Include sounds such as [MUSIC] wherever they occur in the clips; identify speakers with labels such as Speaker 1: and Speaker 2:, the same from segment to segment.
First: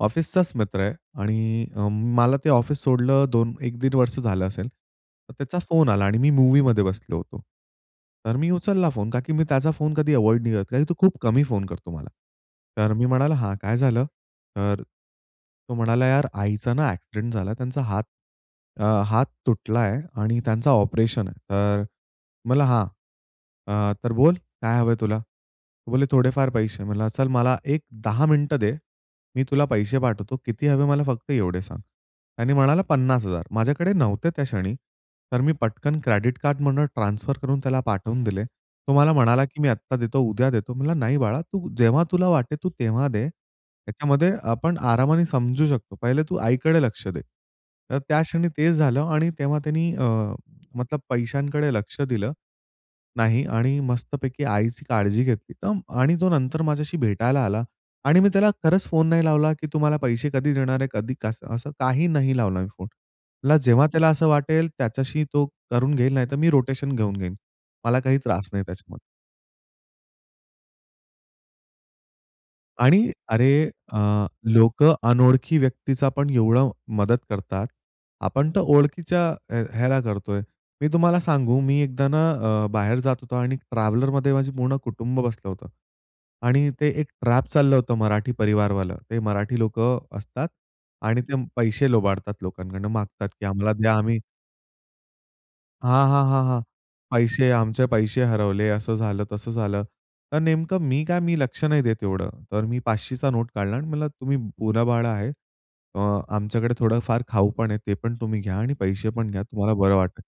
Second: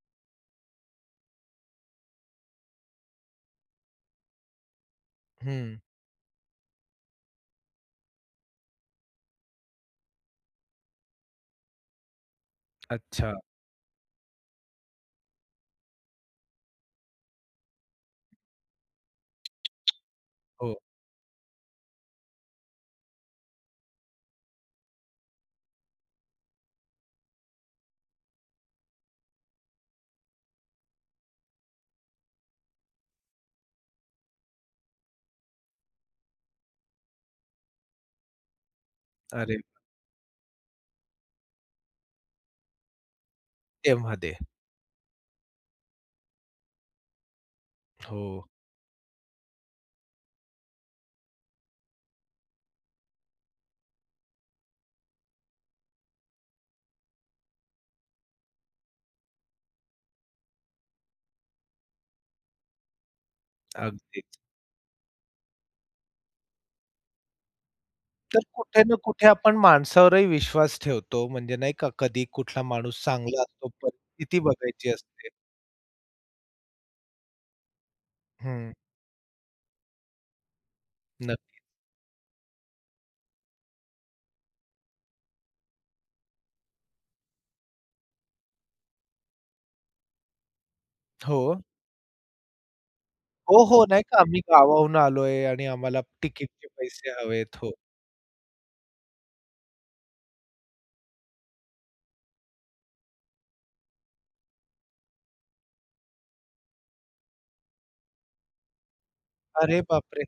Speaker 1: ऑफिसचाच मित्र आहे आणि अ, मला ते ऑफिस सोडलं 2 1 दीड वर्ष झालं असेल, तर त्याचा
Speaker 2: हं.
Speaker 1: फोन आला आणि मी मूव्हीमध्ये बसलो होतो, तर मी उचलला फोन कारण की मी त्याचा फोन कधी अव्हॉइड नाही करत कारण तो खूप कमी फोन करतो मला. तर मी म्हणाला
Speaker 2: अच्छा.
Speaker 1: "हां, काय झालं?" तर तो म्हणाला "यार आईचा ना, अ‍ॅक्सिडेंट झाला. त्यांचा हात अ, हात तुटलाय आणि
Speaker 2: [TSK]
Speaker 1: त्यांचा
Speaker 2: हो.
Speaker 1: ऑपरेशन आहे," तर म्हणलं हां, अ, "तर बोल काय हवंय तुला?" तो बोलेले "थोडेफार पैसे." म्हणलं चल मला एक 10 मिनिटं दे. मी तुला पैसे पाठवतो किती हवे मला फक्त एवढे सांग. त्याने म्हणाला 50,000 माझ्याकडे नव्हते त्या क्षणी तर मी पटकन क्रेडिट कार्डमधून ट्रान्सफर करून त्याला पाठवून दिले. तो मला म्हणाला,
Speaker 2: अरे!
Speaker 1: की मी आत्ता देतो, उद्या देतो. म्हणला नाही बाळा, तू जेव्हा तुला वाटेल तू तेव्हा दे.
Speaker 2: तेव्हा
Speaker 1: त्याच्यामध्ये
Speaker 2: दे.
Speaker 1: आपण आरामाने समजू शकतो. पहिले तू आईकडे लक्ष दे. तर त्या
Speaker 2: हो.
Speaker 1: क्षणी तेच झालं आणि तेव्हा त्यानी अ, मतलब पैशांकडे लक्ष दिलं नाही आणि मस्तपैकी आईची काळजी घेतली आणि तो नंतर माझ्याशी भेटायला आला आणि मी त्याला खरंच फोन नाही लावला, की तू मला पैसे कधी देणार आहे, कधी कसं, असं काही नाही लावला मी फोन. म्हटलं जेव्हा त्याला असं
Speaker 2: अगदीच.
Speaker 1: वाटेल त्याच्याशी तो करून घेईल, नाहीतर मी रोटेशन घेऊन घेईन मला काही
Speaker 2: तर
Speaker 1: त्रास नाही
Speaker 2: कुठे ना
Speaker 1: त्याच्यामध्ये.
Speaker 2: कुठे आपण माणसावरही विश्वास ठेवतो म्हणजे नाही का कधी कुठला माणूस
Speaker 1: आणि
Speaker 2: चांगला असतो.
Speaker 1: अरे, अ,
Speaker 2: परिस्थिती बघायची
Speaker 1: लोकं
Speaker 2: असते.
Speaker 1: अनोळखी व्यक्तीचा पण एवढं मदत करतात आपण तर
Speaker 2: हं.
Speaker 1: ओळखीच्या ह्या ह्याला करतोय. मी तुम्हाला सांगू,
Speaker 2: नक्की.
Speaker 1: मी एकदा ना, अ, बाहेर जात होतो आणि ट्रॅव्हलरमध्ये माझं पूर्ण कुटुंब बसलं होतं आणि ते एक ट्रॅप चाललं होतं मराठी परिवारवालं. ते मराठी लोकं असतात आणि ते
Speaker 2: हो.
Speaker 1: पैसे लुबाडतात लोकांकडनं मागतात की
Speaker 2: हो,
Speaker 1: आम्हाला
Speaker 2: हो.
Speaker 1: द्या
Speaker 2: नाही का
Speaker 1: आम्ही
Speaker 2: आम्ही गावाहून आलोय आणि आम्हाला
Speaker 1: हां, हां, हां, हां.
Speaker 2: तिकीटचे पैसे हवे
Speaker 1: पैसे
Speaker 2: आहेत. हो.
Speaker 1: आमचे पैसे हरवले, असं झालं, तसं झालं. तर नेमकं मी काय मी लक्ष नाही देत एवढं. तर मी 5,00चा नोट काढला आणि म्हटलं तुम्ही पोरं-बाळं आहे. अ, आमच्याकडे थोडं फार खाऊ पण आहे ते पण तुम्ही घ्या आणि पैसे पण घ्या तुम्हाला
Speaker 2: अरे
Speaker 1: बरं वाटेल.
Speaker 2: बापरे!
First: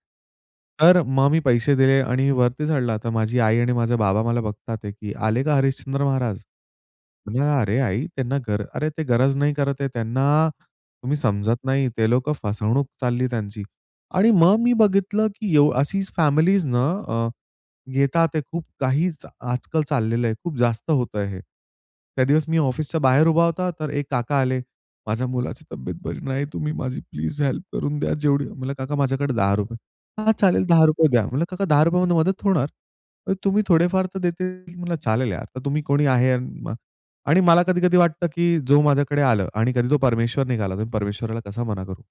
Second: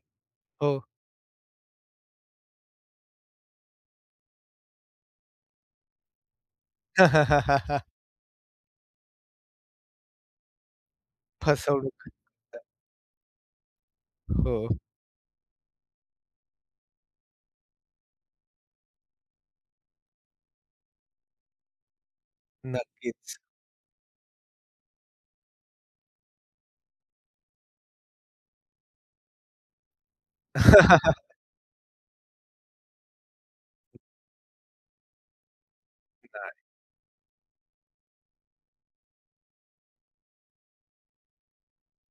Speaker 2: हो.
Speaker 1: तर मग मी पैसे दिले आणि वरती चढला तर माझी आई आणि माझे बाबा मला बघतात की आले का हरिश्चंद्र महाराज. म्हटलं अरे
Speaker 2: [CHUCKLES]
Speaker 1: आई त्यांना गर अरे, ते गरज नाही करत आहे. त्यांना तुम्ही समजत नाही
Speaker 2: फसवणूक
Speaker 1: ते लोकं
Speaker 2: करतात.
Speaker 1: फसवणूक चालली त्यांची. आणि मग
Speaker 2: हो.
Speaker 1: मी बघितलं की एव्ह अशी फॅमिलीज ना, अ, येतात आहे, ते खूप काही चा आजकाल चाललेलं आहे. खूप जास्त होतंय हे. त्या दिवस मी ऑफिसच्या बाहेर
Speaker 2: नक्कीच.
Speaker 1: उभा होता तर एक काका आले. माझ्या मुलाची तब्येत बरी नाही. तुम्ही माझी प्लीज हेल्प करून द्या जेवढी, म्हणलं काका माझ्याकडे ₹10 हां, चालेल ₹10 द्या.
Speaker 2: [CHUCKLES]
Speaker 1: म्हणलं काका ₹10मध्ये मदत होणार, मग तुम्ही थोडेफार तर देतील. म्हणलं चालेल यार, तर तुम्ही कोणी आहे
Speaker 2: [UNINTELLIGIBLE]
Speaker 1: आणि मला कधी-कधी वाटतं की जो माझ्याकडे आलं आणि कधी तो परमेश्वर निघाला तर परमेश्वराला कसा मना करू?